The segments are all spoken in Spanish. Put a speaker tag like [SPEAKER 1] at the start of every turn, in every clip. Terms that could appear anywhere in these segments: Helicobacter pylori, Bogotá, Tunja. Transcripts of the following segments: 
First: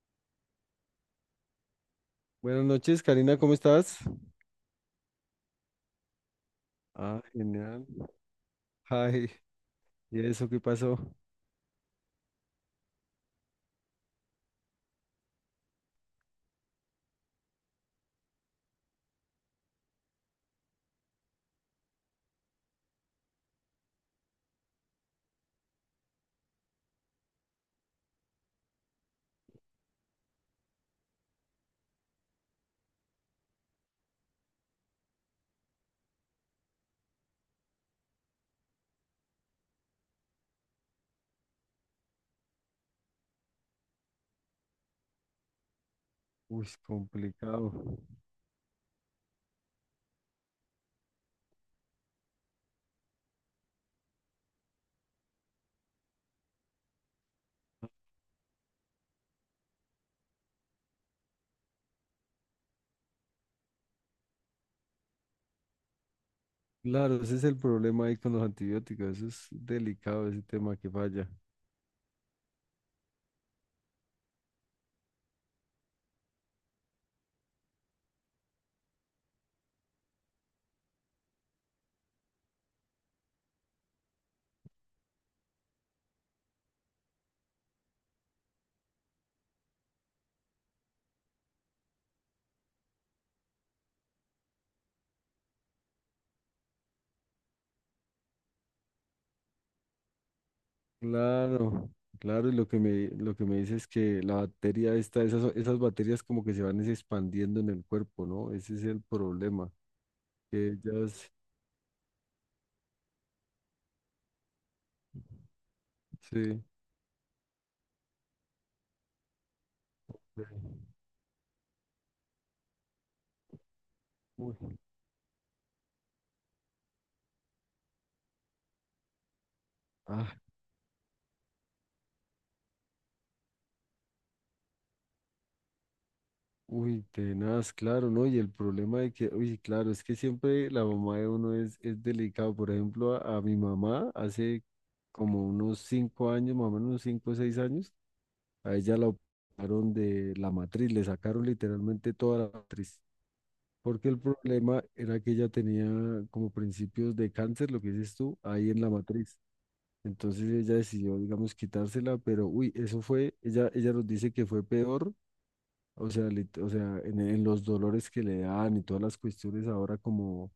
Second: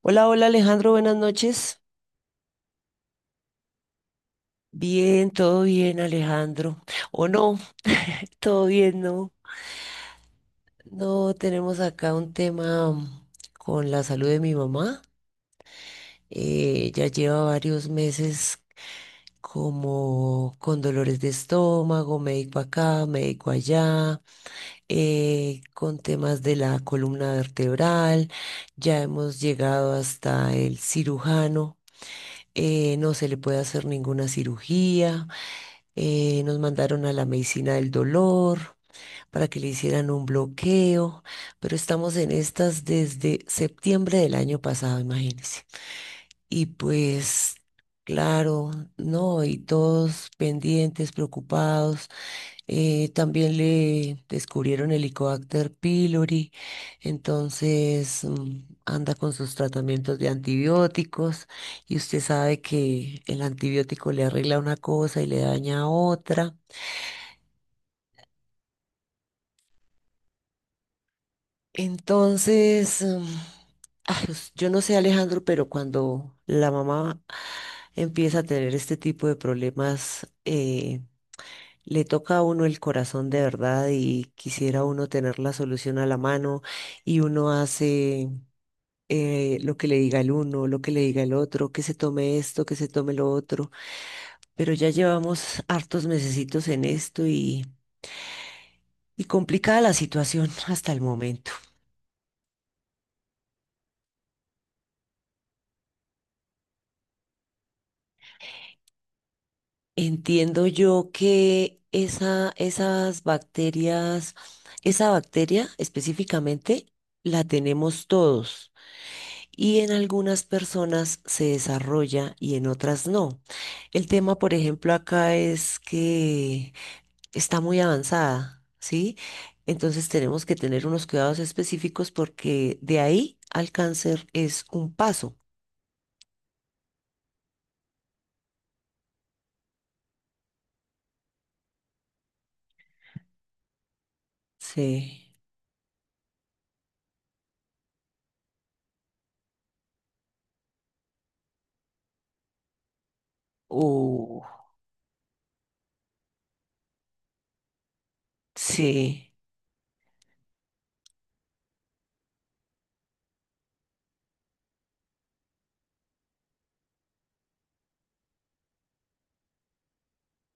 [SPEAKER 1] Hola, hola Alejandro, buenas noches.
[SPEAKER 2] Buenas noches, Karina, ¿cómo estás?
[SPEAKER 1] Bien, todo bien Alejandro.
[SPEAKER 2] Ah,
[SPEAKER 1] ¿O no?
[SPEAKER 2] genial.
[SPEAKER 1] Todo bien,
[SPEAKER 2] Ay,
[SPEAKER 1] ¿no?
[SPEAKER 2] ¿y eso qué pasó?
[SPEAKER 1] No, tenemos acá un tema con la salud de mi mamá. Ya lleva varios meses como con dolores de estómago, médico acá, médico allá, con temas de la columna vertebral. Ya hemos llegado hasta el cirujano. No se le puede hacer ninguna cirugía. Nos mandaron a la medicina del dolor para que le hicieran un bloqueo, pero estamos en estas desde septiembre del año pasado, imagínense. Y
[SPEAKER 2] Uy,
[SPEAKER 1] pues,
[SPEAKER 2] complicado.
[SPEAKER 1] claro, no, y todos pendientes, preocupados. También le descubrieron el Helicobacter pylori, entonces anda con sus tratamientos de antibióticos y usted sabe que el antibiótico le arregla una cosa y le daña otra.
[SPEAKER 2] Claro, ese es el problema ahí con los antibióticos, eso es delicado ese tema que falla.
[SPEAKER 1] Entonces, ay, yo no sé, Alejandro, pero cuando la mamá empieza a tener este tipo de problemas, le toca a uno el corazón de verdad y quisiera uno tener la solución a la mano y uno hace lo que le diga el uno, lo que le diga el otro, que se tome esto, que se tome lo otro. Pero ya llevamos hartos mesecitos en esto y complicada la situación hasta el momento.
[SPEAKER 2] Claro, claro, y lo que me dice es que la bacteria esta, esas bacterias como que se van es expandiendo en el cuerpo, ¿no? Ese es el problema,
[SPEAKER 1] Entiendo
[SPEAKER 2] que
[SPEAKER 1] yo
[SPEAKER 2] ellas,
[SPEAKER 1] que esas bacterias, esa bacteria
[SPEAKER 2] sí.
[SPEAKER 1] específicamente, la tenemos todos y en
[SPEAKER 2] Sí.
[SPEAKER 1] algunas personas se desarrolla y en otras no. El tema,
[SPEAKER 2] Uy,
[SPEAKER 1] por ejemplo, acá es que está muy avanzada, ¿sí? Entonces
[SPEAKER 2] ah,
[SPEAKER 1] tenemos que tener unos cuidados específicos porque de ahí al cáncer es un paso.
[SPEAKER 2] uy, tenaz, claro, ¿no? Y el problema de que, uy, claro, es que siempre la mamá de uno es delicado. Por ejemplo, a mi mamá hace
[SPEAKER 1] Sí.
[SPEAKER 2] como unos cinco años, más o menos unos cinco o seis años, a ella la operaron de la matriz, le sacaron literalmente toda la matriz. Porque el
[SPEAKER 1] Uh,
[SPEAKER 2] problema era que ella tenía como principios de cáncer, lo que dices tú, ahí en la
[SPEAKER 1] sí,
[SPEAKER 2] matriz. Entonces ella decidió, digamos, quitársela, pero uy, eso fue, ella nos dice que fue peor, o sea, o sea, en los dolores que le dan y todas las cuestiones ahora como,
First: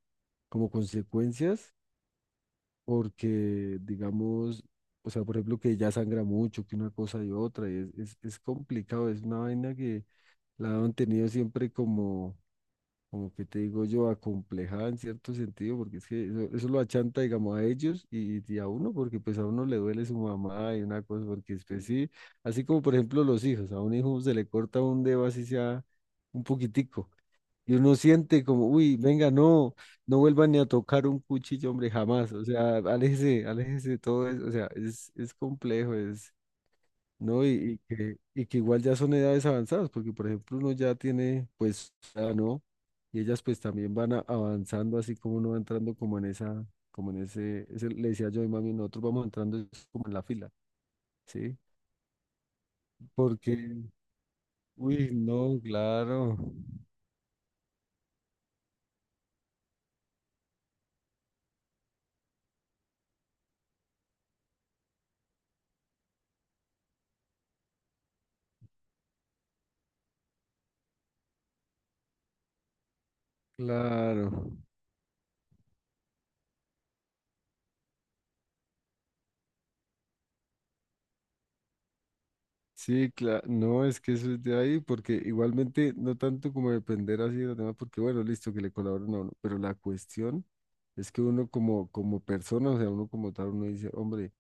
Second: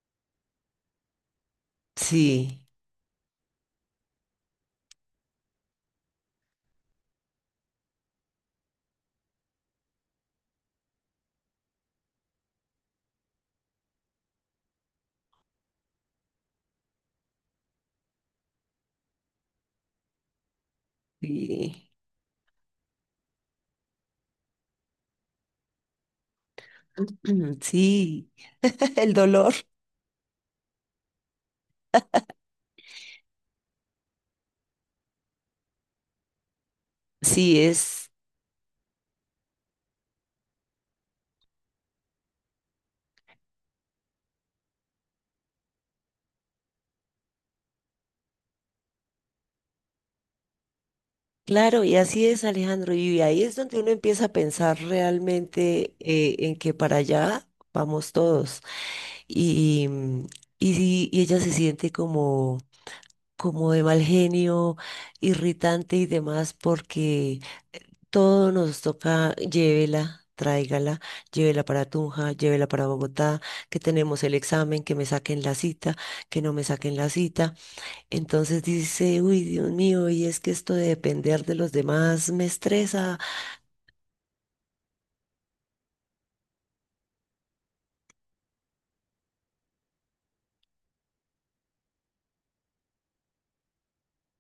[SPEAKER 2] como consecuencias,
[SPEAKER 1] sí.
[SPEAKER 2] porque digamos, o sea, por ejemplo, que ya sangra mucho, que una cosa y otra, y es complicado, es una vaina que la han tenido siempre como, como que te digo yo, acomplejada en cierto sentido, porque es que eso lo achanta, digamos, a ellos y a uno, porque pues a uno le duele su mamá y una cosa, porque después
[SPEAKER 1] Sí.
[SPEAKER 2] sí, así como por ejemplo los hijos, a un hijo se le corta un dedo así sea un poquitico. Y uno
[SPEAKER 1] Sí,
[SPEAKER 2] siente como, uy,
[SPEAKER 1] el
[SPEAKER 2] venga,
[SPEAKER 1] dolor.
[SPEAKER 2] no, no vuelvan ni a tocar un cuchillo, hombre, jamás. O sea, aléjese, aléjese de todo eso. O sea, es complejo, es, ¿no?
[SPEAKER 1] Sí,
[SPEAKER 2] Y, y
[SPEAKER 1] es
[SPEAKER 2] que, y que igual ya son edades avanzadas, porque por ejemplo uno ya tiene, pues, ya ¿no? Y ellas pues también avanzando, así como uno va entrando como en esa, como en ese, le decía yo a mi mami, nosotros vamos entrando es como en la fila, ¿sí?
[SPEAKER 1] claro, y así es, Alejandro. Y ahí
[SPEAKER 2] Porque,
[SPEAKER 1] es donde uno empieza a pensar
[SPEAKER 2] uy, no,
[SPEAKER 1] realmente
[SPEAKER 2] claro,
[SPEAKER 1] en que para allá vamos todos. Y, y, sí, y ella se siente como, como de mal genio, irritante y demás, porque todo nos toca, llévela, tráigala, llévela para Tunja, llévela para Bogotá, que tenemos
[SPEAKER 2] claro.
[SPEAKER 1] el examen, que me saquen la cita, que no me saquen la cita. Entonces dice, uy, Dios mío, y es que esto de depender de los demás me
[SPEAKER 2] Sí,
[SPEAKER 1] estresa.
[SPEAKER 2] claro, no, es que eso es de ahí, porque igualmente no tanto como depender así de los demás, porque bueno, listo, que le colaboren a uno, pero la cuestión es que uno como, como persona, o sea, uno como tal, uno dice, hombre,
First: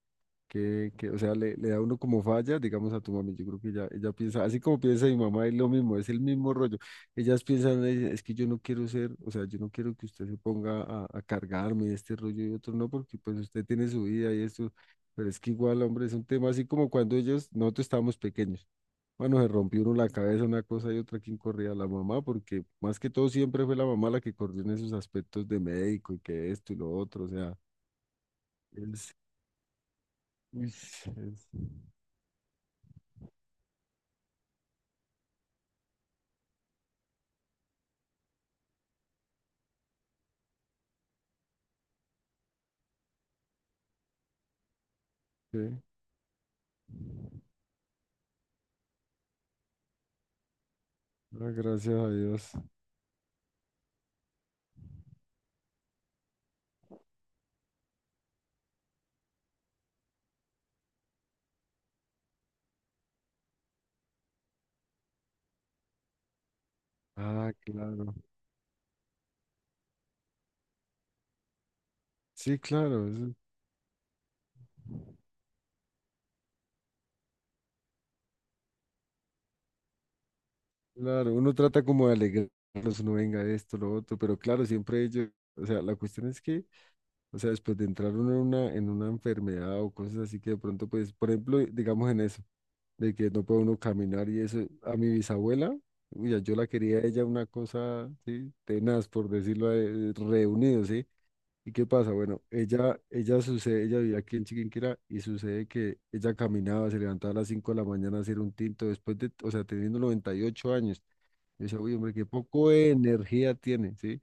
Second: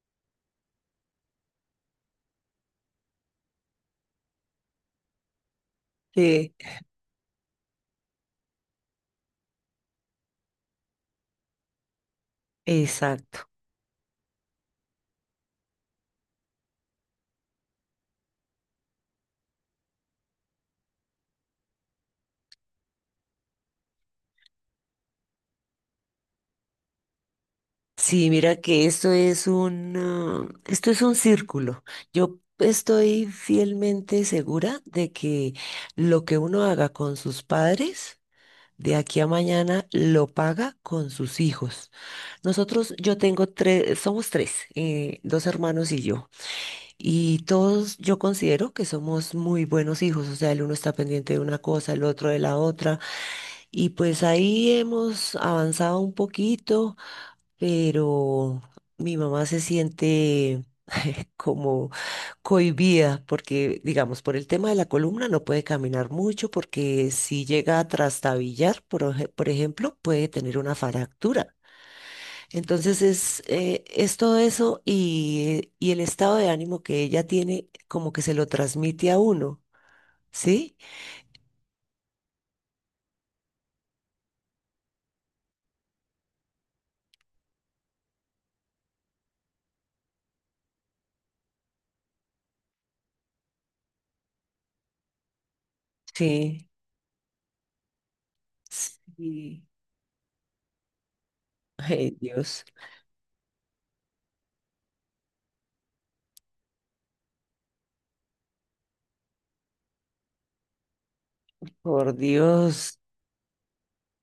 [SPEAKER 2] o sea, le da uno como falla, digamos, a tu mami. Yo creo que ella piensa, así como piensa mi mamá, es lo mismo, es el
[SPEAKER 1] Eh,
[SPEAKER 2] mismo rollo. Ellas piensan, "Ay, es que yo no quiero ser, o sea, yo no quiero que usted se ponga a cargarme este rollo y otro, no, porque pues
[SPEAKER 1] exacto.
[SPEAKER 2] usted tiene su vida y esto, pero es que igual, hombre, es un tema así como cuando ellos, nosotros estábamos pequeños. Bueno, se rompió uno la cabeza, una cosa y otra, ¿quién corría? La mamá, porque más que todo siempre fue la mamá la que corrió en esos aspectos de médico y que esto y lo otro, o sea,
[SPEAKER 1] Sí, mira que esto
[SPEAKER 2] es,
[SPEAKER 1] es un, ah,
[SPEAKER 2] uy,
[SPEAKER 1] esto es un círculo. Yo estoy fielmente segura de que lo que uno haga con sus padres, de aquí a mañana lo paga con sus hijos. Nosotros, yo tengo tres, somos tres, dos
[SPEAKER 2] sí.
[SPEAKER 1] hermanos y yo. Y todos yo considero que somos muy buenos hijos, o sea, el uno está pendiente de
[SPEAKER 2] Ah,
[SPEAKER 1] una cosa,
[SPEAKER 2] gracias
[SPEAKER 1] el
[SPEAKER 2] a
[SPEAKER 1] otro de
[SPEAKER 2] Dios.
[SPEAKER 1] la otra, y pues ahí hemos avanzado un poquito, pero mi mamá se siente como cohibida porque, digamos, por el tema de la columna no puede caminar mucho porque si
[SPEAKER 2] Ah,
[SPEAKER 1] llega a
[SPEAKER 2] claro.
[SPEAKER 1] trastabillar, por, por ejemplo, puede tener una fractura.
[SPEAKER 2] Sí,
[SPEAKER 1] Entonces
[SPEAKER 2] claro, eso,
[SPEAKER 1] es todo eso y el estado de ánimo que ella tiene como que se lo transmite a uno, ¿sí?
[SPEAKER 2] claro. Uno trata como de alegrarlos, uno venga esto, lo otro, pero claro, siempre ellos, o sea, la cuestión es que, o sea, después de entrar uno en una enfermedad o cosas así que de pronto, pues, por ejemplo, digamos en eso, de que no puede uno caminar y eso, a mi bisabuela, uy, yo
[SPEAKER 1] Sí,
[SPEAKER 2] la quería a ella una cosa, sí, tenaz, por
[SPEAKER 1] sí.
[SPEAKER 2] decirlo, reunido, sí. ¿Y qué pasa?
[SPEAKER 1] Ay,
[SPEAKER 2] Bueno,
[SPEAKER 1] Dios,
[SPEAKER 2] ella sucede, ella vivía aquí en Chiquinquirá y sucede que ella caminaba, se levantaba a las 5 de la mañana a hacer un tinto después de, o sea, teniendo 98 años. Yo decía, uy, hombre,
[SPEAKER 1] por
[SPEAKER 2] qué poco de
[SPEAKER 1] Dios,
[SPEAKER 2] energía tiene, ¿sí?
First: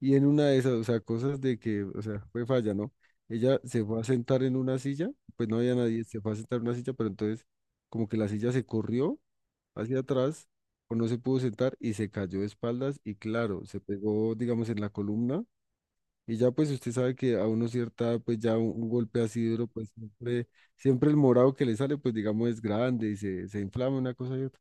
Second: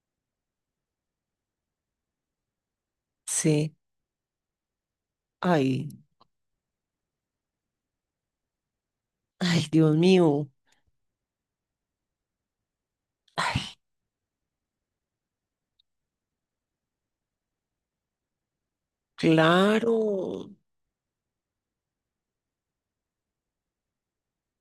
[SPEAKER 2] Y en una de esas, o sea, cosas de que, o sea, fue falla, ¿no? Ella
[SPEAKER 1] sí.
[SPEAKER 2] se fue a sentar en una silla, pues no había
[SPEAKER 1] Ay,
[SPEAKER 2] nadie, se fue a sentar en una silla, pero entonces como que la silla se corrió
[SPEAKER 1] ay, Dios
[SPEAKER 2] hacia atrás
[SPEAKER 1] mío.
[SPEAKER 2] o no se pudo sentar y se cayó de espaldas y claro,
[SPEAKER 1] Ay,
[SPEAKER 2] se pegó, digamos, en la columna y ya pues usted sabe que a uno cierta, pues ya un golpe así duro, pues siempre,
[SPEAKER 1] claro,
[SPEAKER 2] siempre el morado que le sale, pues digamos es grande y se inflama una cosa y otra.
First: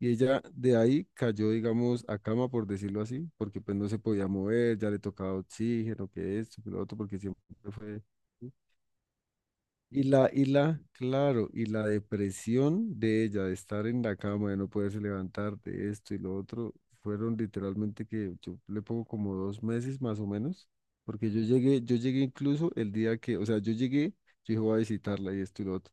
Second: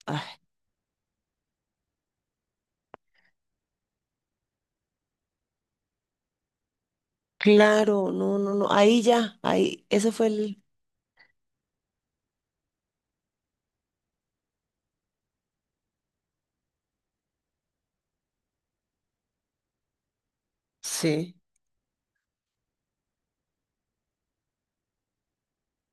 [SPEAKER 2] Y
[SPEAKER 1] ay,
[SPEAKER 2] ella de ahí cayó, digamos, a cama, por decirlo así, porque pues no se podía mover, ya le tocaba oxígeno, que esto, que lo otro, porque siempre fue...
[SPEAKER 1] claro, no, no, no. Ahí ya, ahí, eso fue
[SPEAKER 2] Y
[SPEAKER 1] el,
[SPEAKER 2] la, claro, y la depresión de ella, de estar en la cama, de no poderse levantar, de esto y lo otro, fueron literalmente que yo le pongo como dos meses más o menos, porque
[SPEAKER 1] sí,
[SPEAKER 2] yo llegué incluso el día que, o sea, yo llegué, yo dije, voy a visitarla y esto y lo otro.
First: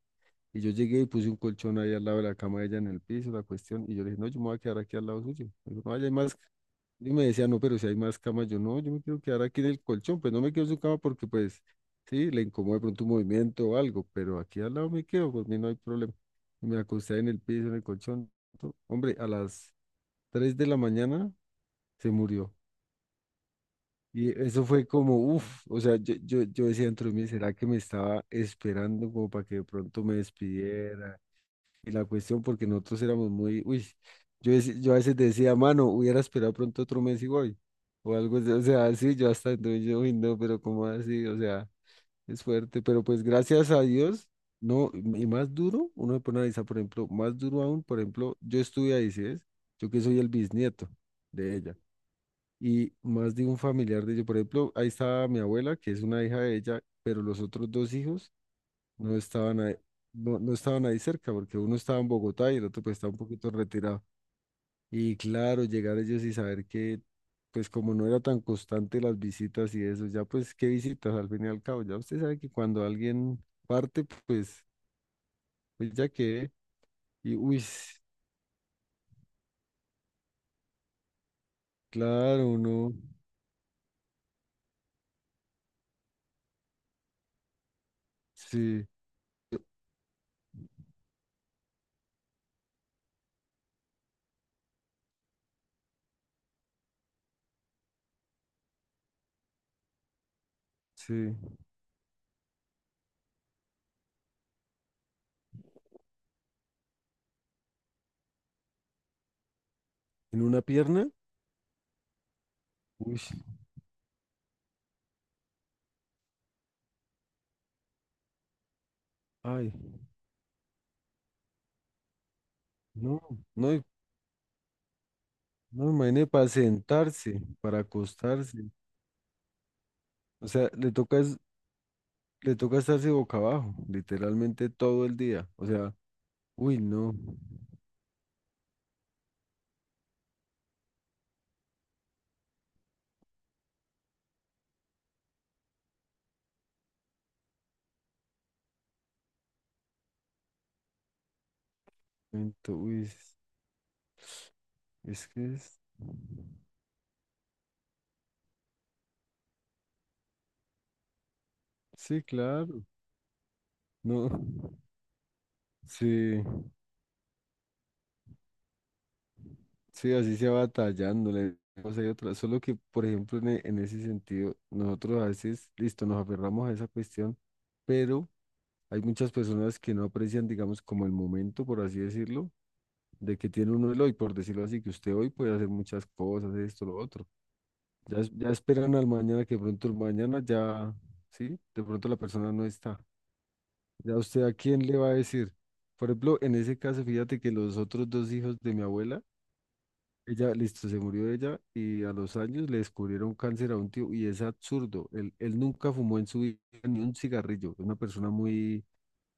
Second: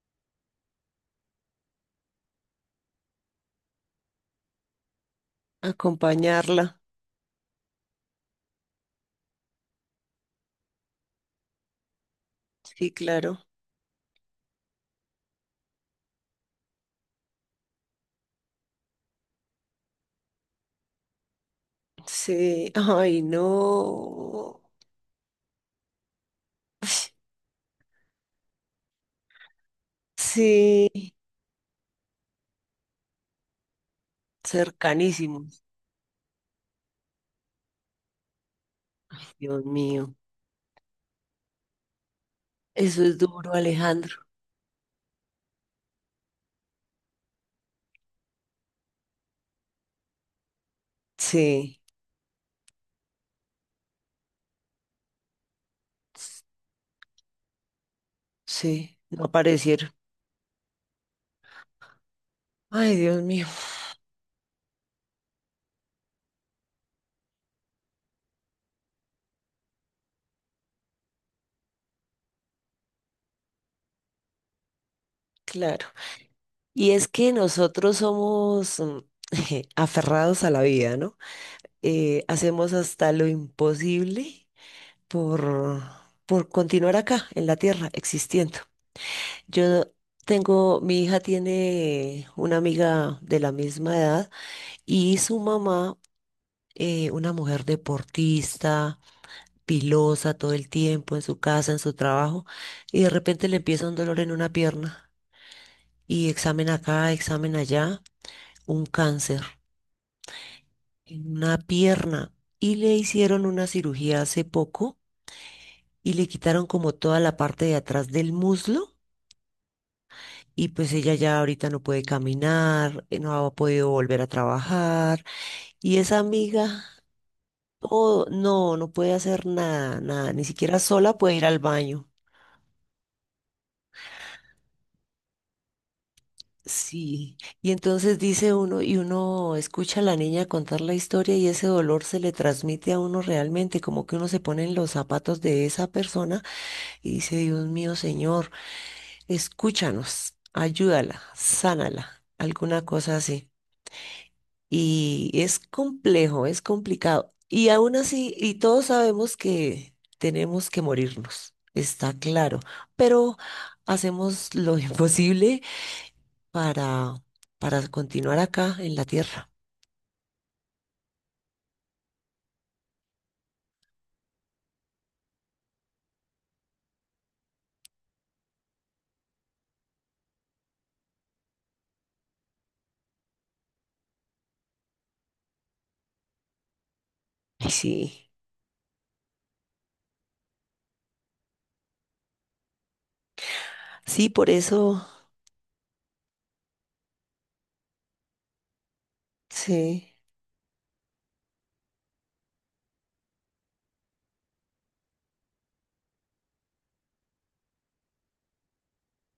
[SPEAKER 2] Y yo llegué y puse un colchón ahí al lado de la cama de ella en el piso, la cuestión. Y yo le dije, no, yo me voy a quedar aquí al lado suyo. Me dijo, no, allá hay más.
[SPEAKER 1] acompañarla.
[SPEAKER 2] Y me decía, no, pero si hay más camas, yo no, yo me quiero quedar aquí en el colchón, pues no me quedo en su cama porque pues sí, le incomoda de
[SPEAKER 1] Sí,
[SPEAKER 2] pronto un
[SPEAKER 1] claro.
[SPEAKER 2] movimiento o algo, pero aquí al lado me quedo, por mí no hay problema. Y me acosté en el piso, en el colchón. Hombre, a las 3 de la mañana se murió.
[SPEAKER 1] Sí, ay,
[SPEAKER 2] Y
[SPEAKER 1] no.
[SPEAKER 2] eso fue como, uff, o sea, yo decía dentro de mí, ¿será que me estaba esperando como para que de pronto me
[SPEAKER 1] Sí.
[SPEAKER 2] despidiera? Y la cuestión, porque nosotros éramos muy, uy, yo, yo a veces decía,
[SPEAKER 1] Cercanísimos.
[SPEAKER 2] mano, hubiera esperado pronto otro mes y voy. O algo así, o sea, sí,
[SPEAKER 1] Ay,
[SPEAKER 2] yo hasta
[SPEAKER 1] Dios
[SPEAKER 2] entonces yo, uy,
[SPEAKER 1] mío,
[SPEAKER 2] no, pero como así? O sea, es fuerte,
[SPEAKER 1] eso
[SPEAKER 2] pero
[SPEAKER 1] es
[SPEAKER 2] pues
[SPEAKER 1] duro,
[SPEAKER 2] gracias a
[SPEAKER 1] Alejandro.
[SPEAKER 2] Dios, no, y más duro, uno se pone a analizar, por ejemplo, más duro aún, por ejemplo, yo estuve ahí, ¿sí ves? Yo que soy el bisnieto de ella,
[SPEAKER 1] Sí,
[SPEAKER 2] y más de un familiar de ella, por ejemplo, ahí estaba mi abuela, que es una hija de ella, pero los otros dos hijos
[SPEAKER 1] sí,
[SPEAKER 2] no
[SPEAKER 1] no
[SPEAKER 2] estaban ahí,
[SPEAKER 1] aparecieron.
[SPEAKER 2] no, no estaban ahí cerca, porque uno estaba en Bogotá y el otro pues
[SPEAKER 1] Ay,
[SPEAKER 2] estaba un
[SPEAKER 1] Dios mío,
[SPEAKER 2] poquito retirado. Y claro, llegar ellos y saber que, pues como no era tan constante las visitas y eso, ya pues qué visitas al fin y al cabo, ya usted sabe que cuando alguien parte, pues,
[SPEAKER 1] claro.
[SPEAKER 2] pues ya que,
[SPEAKER 1] Y es que
[SPEAKER 2] y uy,
[SPEAKER 1] nosotros somos aferrados a la vida, ¿no?
[SPEAKER 2] claro,
[SPEAKER 1] Hacemos
[SPEAKER 2] uno,
[SPEAKER 1] hasta lo imposible por, por continuar acá, en la tierra, existiendo.
[SPEAKER 2] sí,
[SPEAKER 1] Yo tengo, mi hija tiene una amiga de la misma edad y su mamá, una mujer deportista pilosa todo el
[SPEAKER 2] sí,
[SPEAKER 1] tiempo, en su
[SPEAKER 2] en
[SPEAKER 1] casa, en su trabajo, y de repente le empieza un dolor en una pierna, y examen acá, examen allá, un cáncer
[SPEAKER 2] una pierna,
[SPEAKER 1] en una pierna, y le
[SPEAKER 2] uy,
[SPEAKER 1] hicieron una cirugía hace poco, y le quitaron como toda la parte de atrás del muslo,
[SPEAKER 2] ay,
[SPEAKER 1] y pues ella ya ahorita no puede caminar,
[SPEAKER 2] no,
[SPEAKER 1] no ha
[SPEAKER 2] no,
[SPEAKER 1] podido volver a trabajar,
[SPEAKER 2] no,
[SPEAKER 1] y esa
[SPEAKER 2] imagínese para
[SPEAKER 1] amiga,
[SPEAKER 2] sentarse, para
[SPEAKER 1] oh,
[SPEAKER 2] acostarse.
[SPEAKER 1] no, no puede hacer nada, nada, ni
[SPEAKER 2] O sea,
[SPEAKER 1] siquiera
[SPEAKER 2] le
[SPEAKER 1] sola
[SPEAKER 2] toca
[SPEAKER 1] puede
[SPEAKER 2] es
[SPEAKER 1] ir al baño.
[SPEAKER 2] le toca estarse boca abajo, literalmente todo el día. O sea, uy, no.
[SPEAKER 1] Sí, y entonces dice uno, y uno escucha a la niña contar la historia y ese dolor se le transmite a uno realmente, como que uno se pone en los zapatos de esa persona y dice, Dios mío, Señor, escúchanos, ayúdala, sánala, alguna
[SPEAKER 2] Uy,
[SPEAKER 1] cosa así.
[SPEAKER 2] es
[SPEAKER 1] Y
[SPEAKER 2] que
[SPEAKER 1] es
[SPEAKER 2] es.
[SPEAKER 1] complejo, es complicado. Y aún así, y todos sabemos que tenemos que morirnos, está
[SPEAKER 2] Sí,
[SPEAKER 1] claro,
[SPEAKER 2] claro.
[SPEAKER 1] pero
[SPEAKER 2] No.
[SPEAKER 1] hacemos lo imposible
[SPEAKER 2] Sí,
[SPEAKER 1] para, para continuar acá en la tierra.
[SPEAKER 2] sí, así se va batallándole. O sea, y otra. Solo que, por ejemplo, en, en ese sentido, nosotros a veces, listo, nos aferramos a esa cuestión, pero hay muchas personas que no aprecian, digamos, como el momento, por así decirlo, de que tiene uno el hoy, por decirlo así, que usted hoy puede hacer muchas cosas, esto, lo otro.
[SPEAKER 1] Y
[SPEAKER 2] Ya,
[SPEAKER 1] sí,
[SPEAKER 2] ya esperan al mañana, que de pronto el mañana ya, ¿sí? De pronto la persona no está. Ya
[SPEAKER 1] sí,
[SPEAKER 2] usted
[SPEAKER 1] por
[SPEAKER 2] a quién le
[SPEAKER 1] eso,
[SPEAKER 2] va a decir. Por ejemplo, en ese caso, fíjate que los otros dos hijos de mi abuela,
[SPEAKER 1] sí,
[SPEAKER 2] ella, listo, se murió ella y a los años le descubrieron cáncer a un tío y es absurdo. Él nunca fumó en su vida ni un cigarrillo. Es una persona muy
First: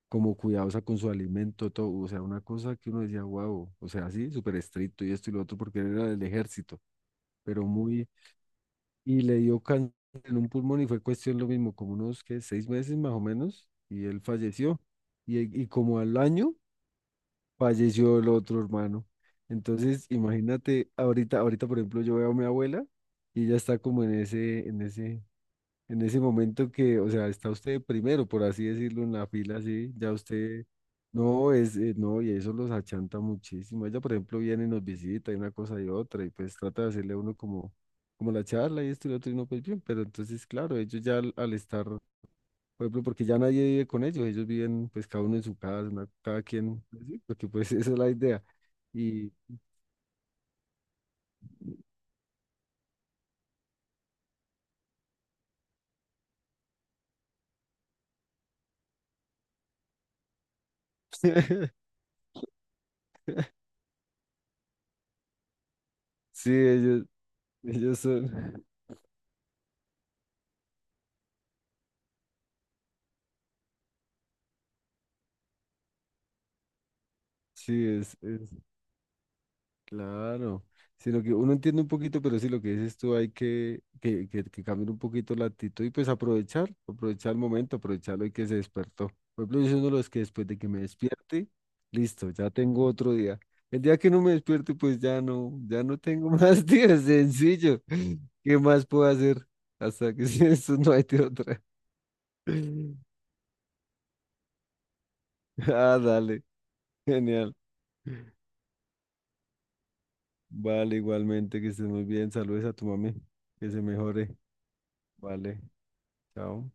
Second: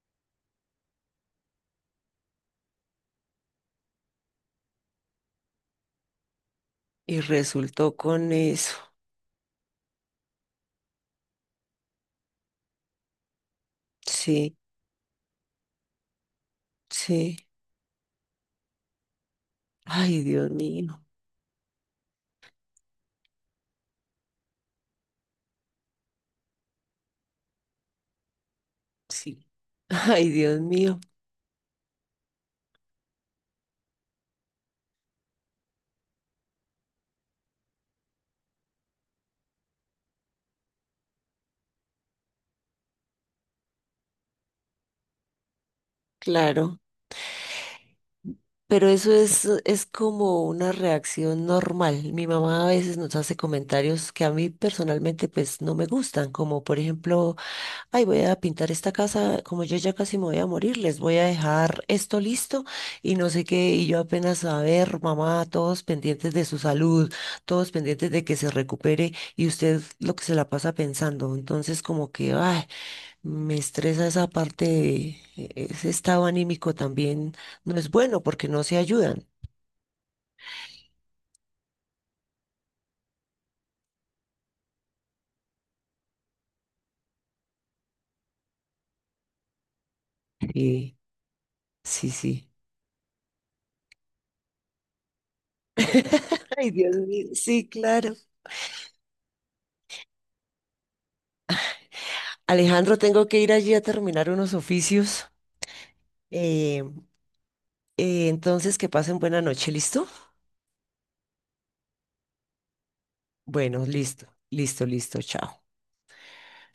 [SPEAKER 2] como cuidadosa con su alimento, todo. O sea, una cosa que uno decía, wow, o sea, así, súper estricto y esto y lo otro porque él era del ejército,
[SPEAKER 1] y
[SPEAKER 2] pero
[SPEAKER 1] resultó
[SPEAKER 2] muy
[SPEAKER 1] con eso,
[SPEAKER 2] y le dio cáncer en un pulmón y fue cuestión lo mismo, como unos que seis meses más o menos, y él
[SPEAKER 1] sí,
[SPEAKER 2] falleció. Y como al año
[SPEAKER 1] sí,
[SPEAKER 2] falleció el otro hermano. Entonces,
[SPEAKER 1] ay, Dios
[SPEAKER 2] imagínate,
[SPEAKER 1] mío,
[SPEAKER 2] ahorita, ahorita, por ejemplo, yo veo a mi abuela y ella está como en ese momento que, o sea, está usted primero, por así decirlo, en la
[SPEAKER 1] sí,
[SPEAKER 2] fila, sí, ya
[SPEAKER 1] ay, Dios
[SPEAKER 2] usted,
[SPEAKER 1] mío,
[SPEAKER 2] no, es, no, y eso los achanta muchísimo. Ella, por ejemplo, viene y nos visita y una cosa y otra, y pues trata de hacerle a uno como, como la charla y esto y lo otro, y no, pues bien, pero entonces, claro, ellos ya al estar, por ejemplo, porque ya nadie vive con ellos, ellos viven, pues, cada uno en su casa, una- cada
[SPEAKER 1] claro.
[SPEAKER 2] quien, pues, sí, porque pues esa es la idea.
[SPEAKER 1] Pero eso
[SPEAKER 2] Y
[SPEAKER 1] es como una reacción normal. Mi mamá a veces nos hace comentarios que a mí personalmente pues no me gustan, como por ejemplo, ay, voy a pintar esta casa, como yo ya casi me voy a morir, les voy a dejar esto listo y no sé qué, y yo apenas a ver, mamá, todos pendientes de
[SPEAKER 2] sí,
[SPEAKER 1] su
[SPEAKER 2] ellos,
[SPEAKER 1] salud, todos
[SPEAKER 2] ellos
[SPEAKER 1] pendientes de que se
[SPEAKER 2] son,
[SPEAKER 1] recupere y usted lo que se la pasa pensando, entonces como que, ay, me estresa esa parte ese estado anímico también no
[SPEAKER 2] sí,
[SPEAKER 1] es
[SPEAKER 2] es,
[SPEAKER 1] bueno
[SPEAKER 2] es.
[SPEAKER 1] porque no se ayudan.
[SPEAKER 2] Claro, sino que uno entiende un poquito, pero sí lo que dices tú, hay que cambiar un poquito la actitud y pues aprovechar, aprovechar el momento, aprovechar hoy que se despertó. Por ejemplo, yo soy uno de los que después de que me
[SPEAKER 1] Sí,
[SPEAKER 2] despierte,
[SPEAKER 1] sí,
[SPEAKER 2] listo, ya
[SPEAKER 1] sí.
[SPEAKER 2] tengo otro día. El día que no me despierte, pues ya no, ya no tengo más
[SPEAKER 1] Ay, Dios
[SPEAKER 2] días,
[SPEAKER 1] mío, sí,
[SPEAKER 2] sencillo.
[SPEAKER 1] claro.
[SPEAKER 2] ¿Qué más puedo hacer? Hasta que si eso no hay de otra.
[SPEAKER 1] Alejandro, tengo que ir allí a terminar unos oficios.
[SPEAKER 2] Ah, dale,
[SPEAKER 1] Eh,
[SPEAKER 2] genial.
[SPEAKER 1] entonces, que pasen buena noche, ¿listo?
[SPEAKER 2] Vale, igualmente, que estés muy bien. Saludes a tu mami, que se
[SPEAKER 1] Bueno, listo,
[SPEAKER 2] mejore.
[SPEAKER 1] listo, listo,
[SPEAKER 2] Vale.
[SPEAKER 1] chao.
[SPEAKER 2] Chao.